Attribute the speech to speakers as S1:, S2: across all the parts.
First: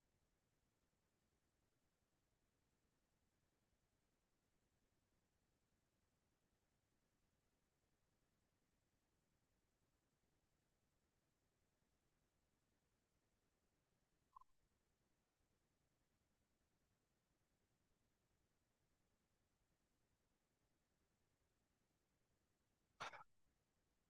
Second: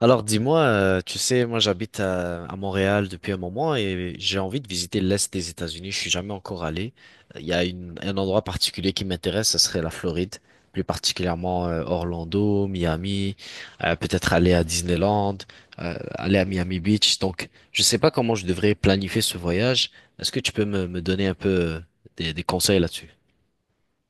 S1: Alors dis-moi, tu sais, moi j'habite à Montréal depuis un moment et j'ai envie de visiter l'Est des États-Unis. Je suis jamais encore allé. Il y a un endroit particulier qui m'intéresse, ce serait la Floride, plus particulièrement Orlando, Miami, peut-être aller à Disneyland, aller à Miami Beach. Donc je sais pas comment je devrais planifier ce voyage. Est-ce que tu peux me donner un peu des conseils là-dessus?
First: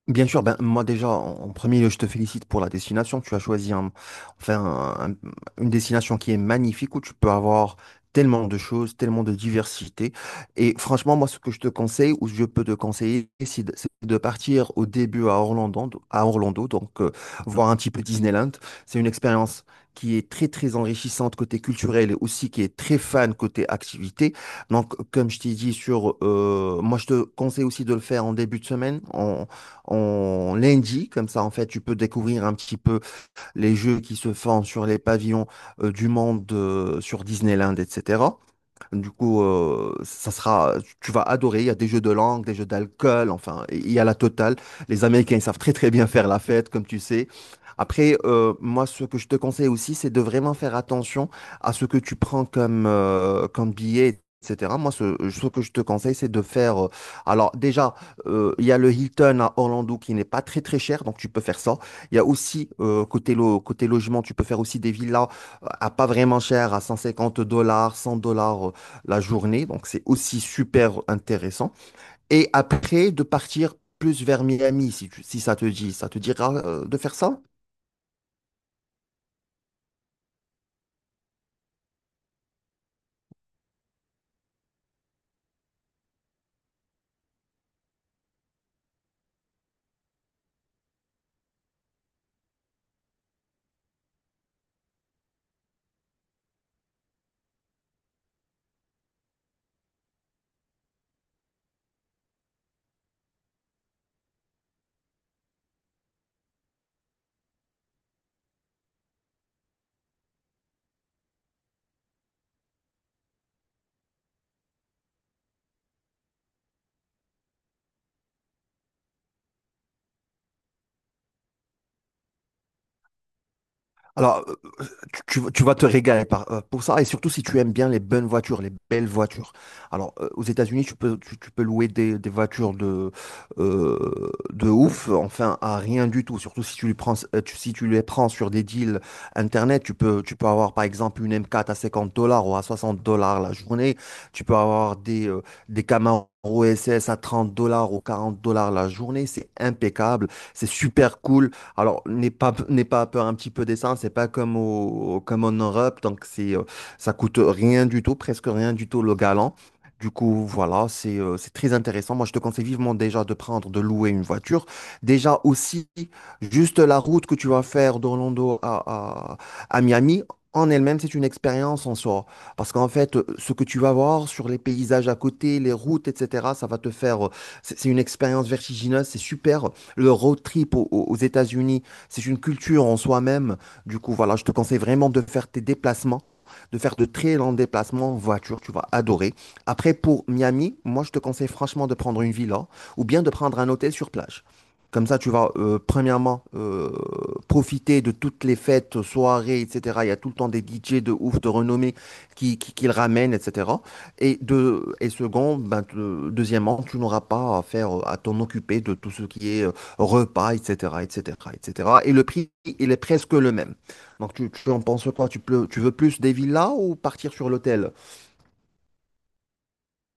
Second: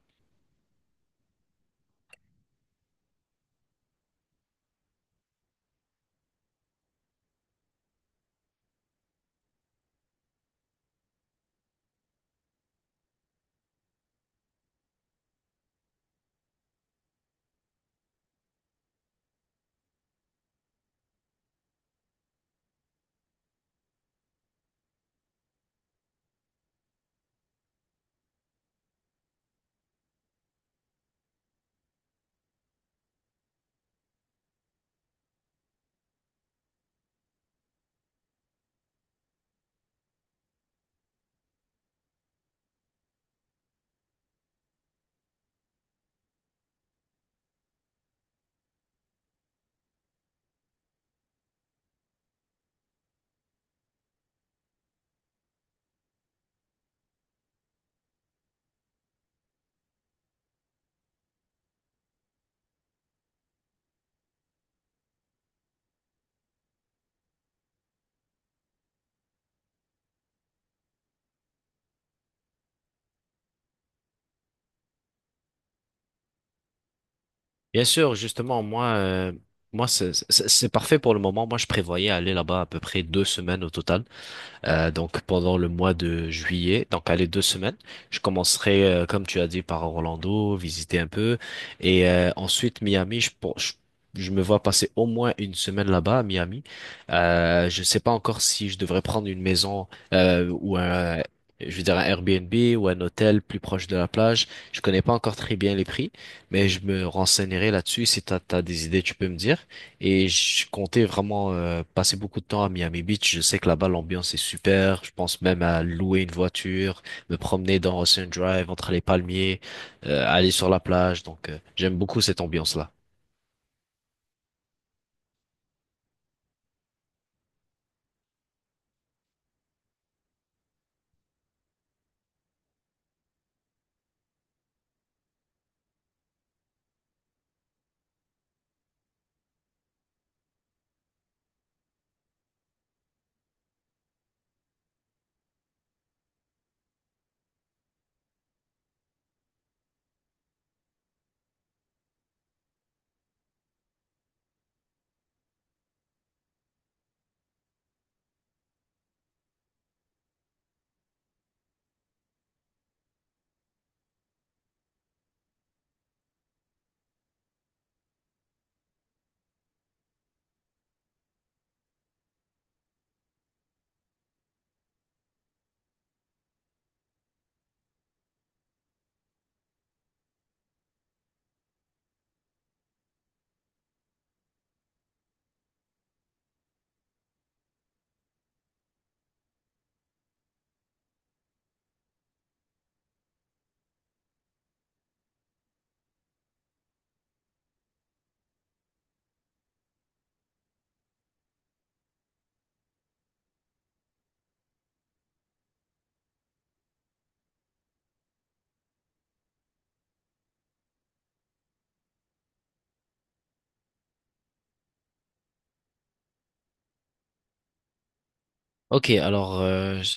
S2: Bien sûr, ben, moi déjà, en premier lieu, je te félicite pour la destination. Tu as choisi enfin, un- un- une destination qui est magnifique où tu peux avoir tellement de choses, tellement de diversité. Et franchement, moi, ce que je te conseille, ou je peux te conseiller, c'est de partir au début à Orlando, donc voir un petit peu Disneyland. C'est une expérience qui est très, très enrichissante côté culturel et aussi qui est très fan côté activité. Donc, comme je t'ai dit sur, moi, je te conseille aussi de le faire en début de semaine en lundi, comme ça en fait tu peux découvrir un petit peu les jeux qui se font sur les pavillons du monde sur Disneyland, etc. Du coup, ça sera, tu vas adorer. Il y a des jeux de langue, des jeux d'alcool, enfin, il y a la totale. Les Américains, ils savent très très bien faire la fête, comme tu sais. Après, moi, ce que je te conseille aussi, c'est de vraiment faire attention à ce que tu prends comme, comme billet, etc. Moi, ce que je te conseille, c'est de faire. Alors, déjà, il y a le Hilton à Orlando qui n'est pas très très cher, donc tu peux faire ça. Il y a aussi, côté, côté logement, tu peux faire aussi des villas à pas vraiment cher, à 150 dollars, 100 $ la journée, donc c'est aussi super intéressant. Et après, de partir plus vers Miami, si ça te dit. Ça te dira de faire ça?
S1: Bien sûr, justement, moi, moi c'est parfait pour le moment. Moi, je prévoyais aller là-bas à peu près deux semaines au total. Donc pendant le mois de juillet, donc allez deux semaines, je commencerai comme tu as dit par Orlando, visiter un peu, et ensuite Miami. Je me vois passer au moins une semaine là-bas à Miami. Je sais pas encore si je devrais prendre une maison ou un. Je veux dire un Airbnb ou un hôtel plus proche de la plage. Je connais pas encore très bien les prix, mais je me renseignerai là-dessus. Si t'as des idées, tu peux me dire. Et je comptais vraiment passer beaucoup de temps à Miami Beach. Je sais que là-bas, l'ambiance est super. Je pense même à louer une voiture, me promener dans Ocean Drive, entre les palmiers, aller sur la plage. Donc, j'aime beaucoup cette ambiance-là.
S2: Alors, tu vas te régaler pour ça, et surtout si tu aimes bien les bonnes voitures, les belles voitures. Alors, aux États-Unis, tu peux louer des voitures de ouf, enfin, à rien du tout. Surtout si tu les prends, tu- si tu les prends sur des deals internet, tu peux avoir par exemple une M4 à 50 $ ou à 60 $ la journée. Tu peux avoir des Camaro SS à 30 $ ou 40 $ la journée. C'est impeccable, c'est super cool. Alors, n'aie pas peur un petit peu des c'est pas comme en Europe, donc ça coûte rien du tout, presque rien du tout le galant. Du coup, voilà, c'est très intéressant. Moi, je te conseille vivement déjà de prendre, de louer une voiture. Déjà aussi, juste la route que tu vas faire d'Orlando à, à, à Miami, en elle-même, c'est une expérience en soi. Parce qu'en fait, ce que tu vas voir sur les paysages à côté, les routes, etc., ça va te faire. C'est une expérience vertigineuse, c'est super le road trip aux États-Unis, c'est une culture en soi-même. Du coup, voilà, je te conseille vraiment de faire tes déplacements, de faire de très longs déplacements en voiture, tu vas adorer. Après, pour Miami, moi, je te conseille franchement de prendre une villa ou bien de prendre un hôtel sur plage. Comme ça, tu vas, premièrement, profiter de toutes les fêtes, soirées, etc. Il y a tout le temps des DJ de ouf, de renommée qui le ramènent, etc. Et, et ben, deuxièmement, tu n'auras pas à t'en occuper de tout ce qui est repas, etc., etc., etc. Et cetera. Et le prix, il est presque le même. Donc, tu en penses quoi? Tu veux plus des villas ou partir sur l'hôtel?
S1: Ok, alors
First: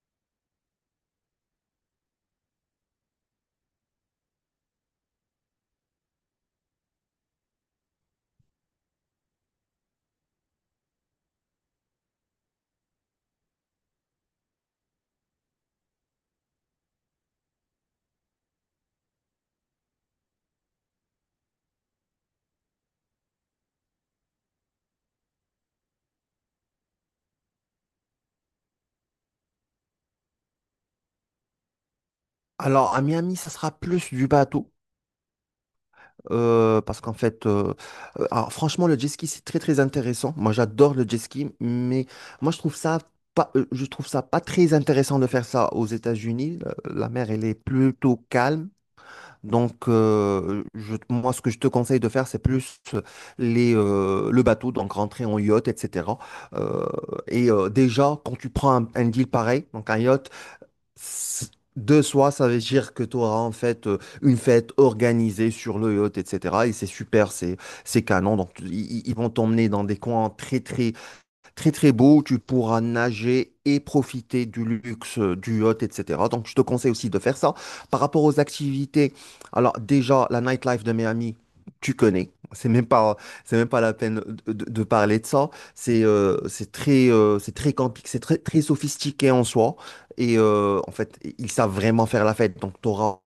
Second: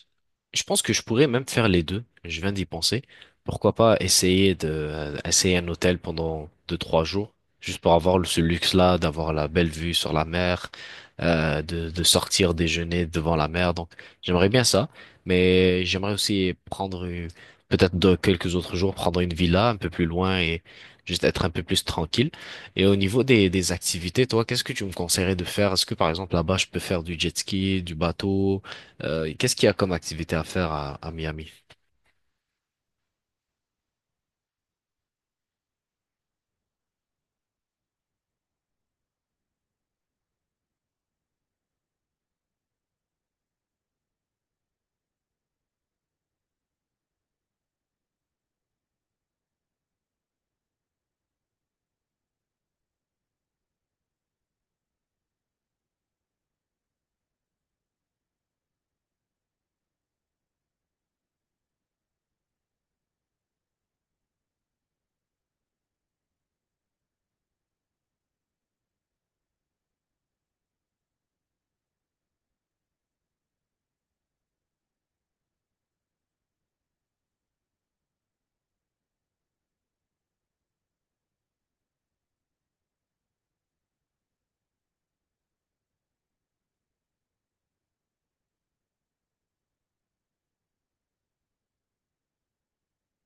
S1: je pense que je pourrais même faire les deux. Je viens d'y penser. Pourquoi pas essayer de essayer un hôtel pendant deux, trois jours, juste pour avoir ce luxe-là, d'avoir la belle vue sur la mer, de sortir déjeuner devant la mer. Donc j'aimerais bien ça, mais j'aimerais aussi peut-être de quelques autres jours, prendre une villa un peu plus loin et juste être un peu plus tranquille. Et au niveau des activités, toi, qu'est-ce que tu me conseillerais de faire? Est-ce que par exemple là-bas je peux faire du jet ski, du bateau? Qu'est-ce qu'il y a comme activité à faire à Miami?
S2: Alors, à Miami, ça sera plus du bateau, parce qu'en fait, alors, franchement, le jet ski, c'est très, très intéressant. Moi, j'adore le jet ski, mais moi, je trouve ça pas très intéressant de faire ça aux États-Unis. La mer, elle est plutôt calme. Donc, moi, ce que je te conseille de faire, c'est plus le bateau, donc rentrer en yacht, etc. Euh, et déjà, quand tu prends un deal pareil, donc un yacht, c- de soi, ça veut dire que tu auras en fait une fête organisée sur le yacht, etc. Et c'est super, c'est canon. Donc, ils vont t'emmener dans des coins très, très très très beau, tu pourras nager et profiter du luxe du yacht, etc. Donc je te conseille aussi de faire ça. Par rapport aux activités, alors déjà la nightlife de Miami, tu connais. c'est même pas, la peine de, de parler de ça. C'est très camping, c'est très, très sophistiqué en soi. Et en fait, ils savent vraiment faire la fête. Donc tu auras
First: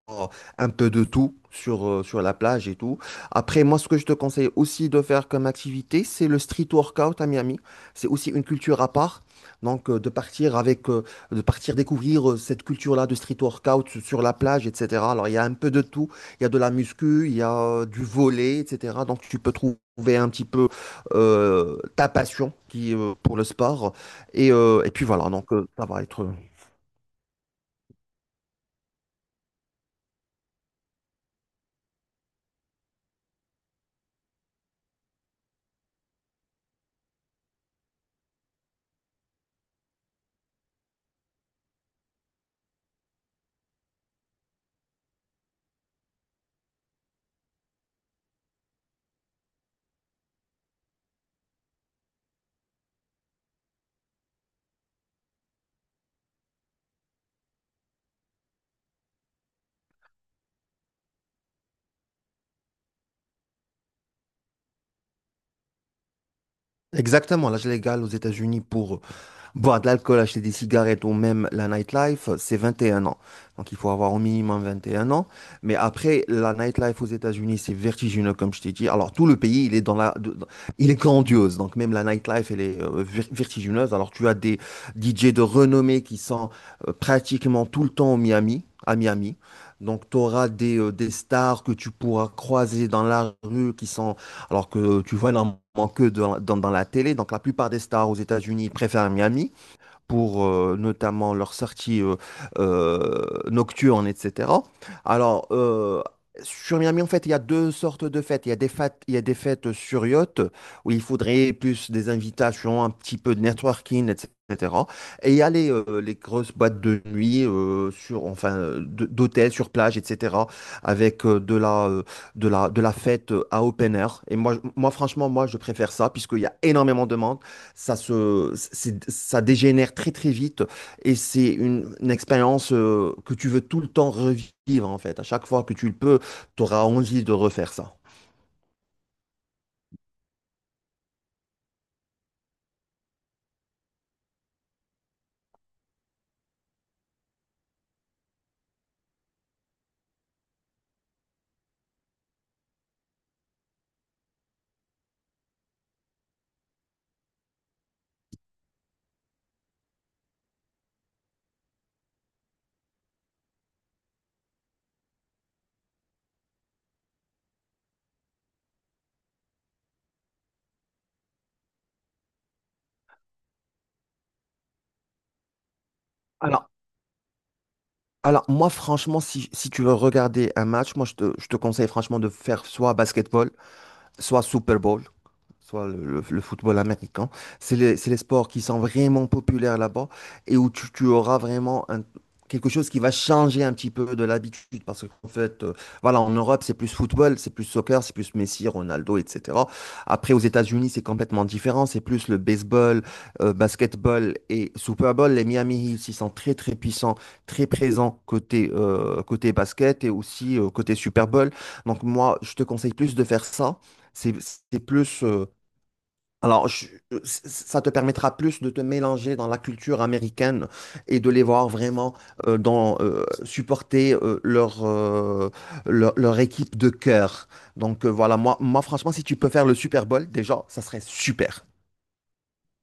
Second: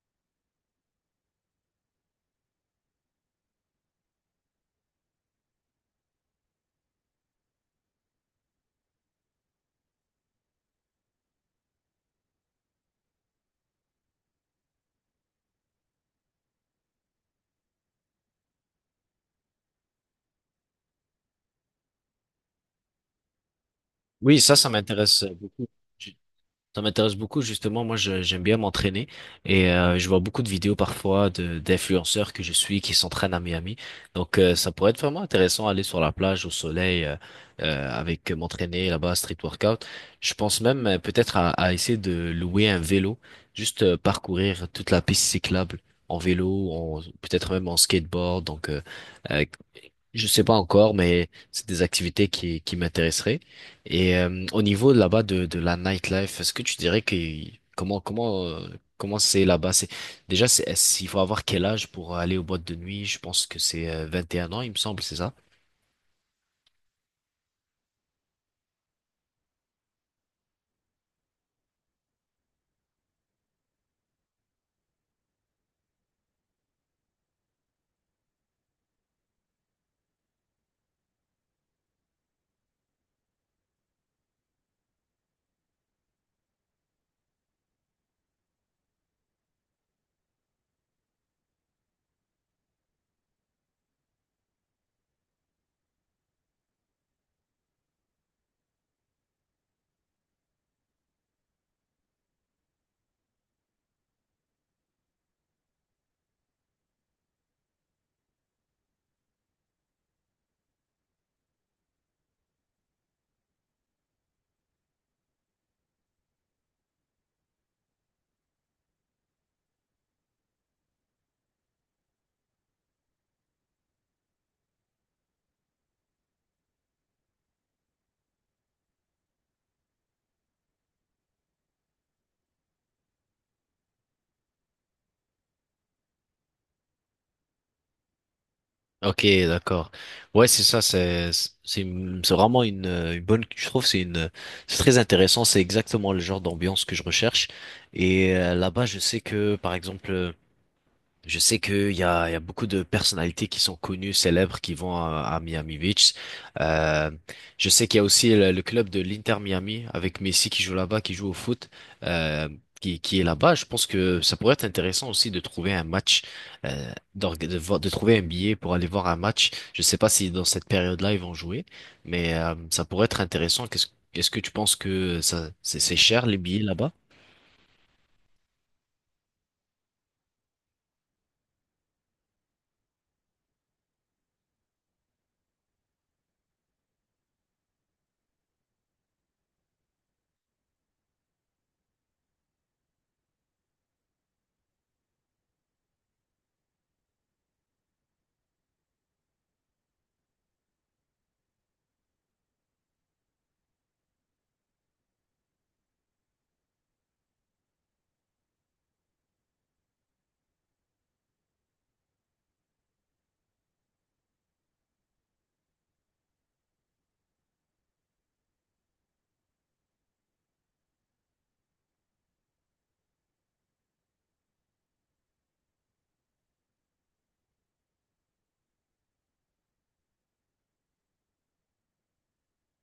S2: un peu de tout sur la plage et tout. Après, moi, ce que je te conseille aussi de faire comme activité, c'est le street workout à Miami. C'est aussi une culture à part. Donc, de partir avec, de partir découvrir cette culture-là de street workout sur la plage, etc. Alors, il y a un peu de tout. Il y a de la muscu, il y a du volley, etc. Donc, tu peux trouver un petit peu ta passion pour le sport.
S1: Oui,
S2: Et,
S1: ça
S2: et puis
S1: m'intéresse
S2: voilà, donc
S1: beaucoup.
S2: ça va
S1: Ju-
S2: être.
S1: Ça m'intéresse beaucoup, justement. Moi, j'aime bien m'entraîner et je vois beaucoup de vidéos parfois de d'influenceurs que je suis qui s'entraînent à Miami. Donc, ça pourrait être vraiment intéressant aller sur la plage au soleil avec m'entraîner là-bas, street workout. Je pense même peut-être à essayer de louer un vélo, juste parcourir toute la piste cyclable en vélo, peut-être même en skateboard. Donc, euh, je sais pas encore, mais c'est des activités qui m'intéresseraient. Et au niveau là-bas de la nightlife, est-ce que tu dirais que comment comment euh, comment c'est là-bas? C'est il faut avoir quel âge pour aller aux boîtes de nuit? Je pense que c'est 21 ans, il me semble, c'est ça?
S2: Exactement, l'âge légal aux États-Unis pour, boire de l'alcool, acheter des cigarettes ou même la nightlife, c'est 21 ans. Donc il faut avoir au minimum 21 ans. Mais après, la nightlife aux États-Unis, c'est vertigineux, comme je t'ai dit. Alors tout le pays, il est dans la, de- dans- il est grandiose. Donc même la nightlife, elle est vertigineuse. Alors tu as des DJ de renommée qui sont pratiquement tout le temps à Miami. Donc tu auras des stars que tu pourras croiser dans la rue qui sont alors que tu vois énormément que dans la télé. Donc la plupart des stars aux États-Unis préfèrent Miami pour notamment leurs sorties nocturnes, etc. Alors, sur Miami, en fait, il y a deux sortes de fêtes. Il y a des fêtes, il y a des fêtes sur yacht, où il faudrait plus des invitations, un petit peu de networking, etc. Et il y a les grosses boîtes de nuit, enfin, d'hôtels, sur plage, etc., avec de la fête à open air. Et moi, moi, franchement, moi, je préfère ça, puisqu'il y a énormément de monde. Ça dégénère très très vite et c'est une expérience que tu veux tout le temps revivre en fait. À chaque fois que tu le peux, tu auras envie de refaire ça.
S1: Ok, d'accord. Ouais, c'est ça. C'est vraiment une bonne. Je trouve c'est très intéressant. C'est exactement le genre d'ambiance que je recherche. Et là-bas, je sais que par exemple. Je sais qu'il y a, il y a beaucoup de personnalités qui sont connues, célèbres, qui vont à Miami Beach. Euh, je sais qu'il y a aussi le club de l'Inter Miami avec Messi qui joue là-bas, qui joue au foot, euh, qui est là-bas. Je pense que ça pourrait être intéressant aussi de trouver un match, de trouver un billet pour aller voir un match. Je sais pas si dans cette période-là ils vont jouer, mais ça pourrait être intéressant. Est-ce que tu penses que ça, c'est cher les billets
S2: Alors,
S1: là-bas?
S2: alors moi franchement, si tu veux regarder un match, moi je te conseille franchement de faire soit basketball, soit Super Bowl, soit le football américain. C'est les sports qui sont vraiment populaires là-bas et où tu auras vraiment quelque chose qui va changer un petit peu de l'habitude. Parce qu'en fait, voilà, en Europe, c'est plus football, c'est plus soccer, c'est plus Messi, Ronaldo, etc. Après, aux États-Unis, c'est complètement différent. C'est plus le baseball, basketball et Super Bowl. Les Miami Heat, ils sont très, très puissants, très présents côté basket et aussi côté Super Bowl. Donc moi, je te conseille plus de faire ça. C'est c'est plus. Alors, ça te permettra plus de te mélanger dans la culture américaine et de les voir vraiment supporter leur équipe de cœur. Donc voilà, moi franchement, si tu peux faire le Super Bowl, déjà, ça serait super.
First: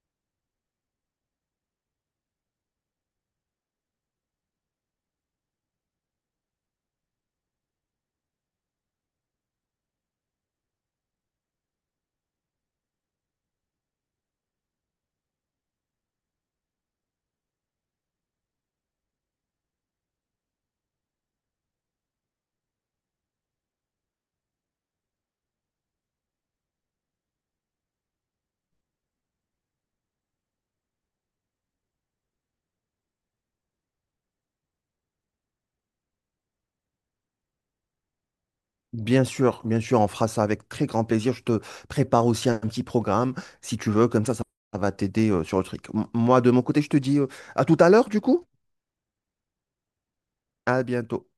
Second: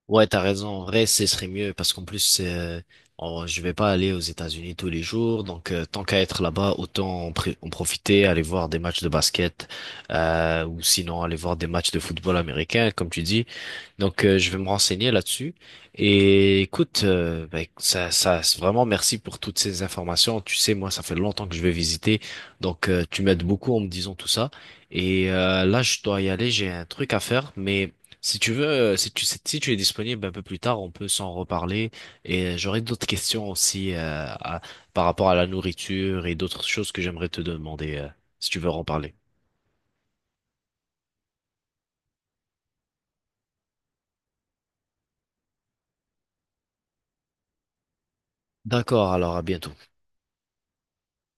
S1: Ouais, t'as raison. En vrai, ce serait mieux parce qu'en plus, je vais pas aller aux États-Unis tous les jours. Donc, tant qu'à être là-bas, autant en profiter, aller voir des matchs de basket, ou sinon aller voir des matchs de football américain, comme tu dis. Donc, je vais me renseigner là-dessus. Et écoute, c'est vraiment merci pour toutes ces informations. Tu sais, moi, ça fait longtemps que je vais visiter, donc tu m'aides beaucoup en me disant tout ça. Et là, je dois y aller, j'ai un truc à faire. Mais si tu veux, si tu es disponible un peu plus tard, on peut s'en reparler. Et j'aurai d'autres questions aussi par rapport à la nourriture et d'autres choses que j'aimerais te demander si tu veux en parler.
S2: Bien sûr, on fera ça avec très grand plaisir. Je te prépare aussi un petit programme, si tu veux, comme ça va t'aider sur le truc. Moi, de mon côté, je te dis à tout à l'heure, du coup.
S1: D'accord, alors à bientôt.
S2: À bientôt.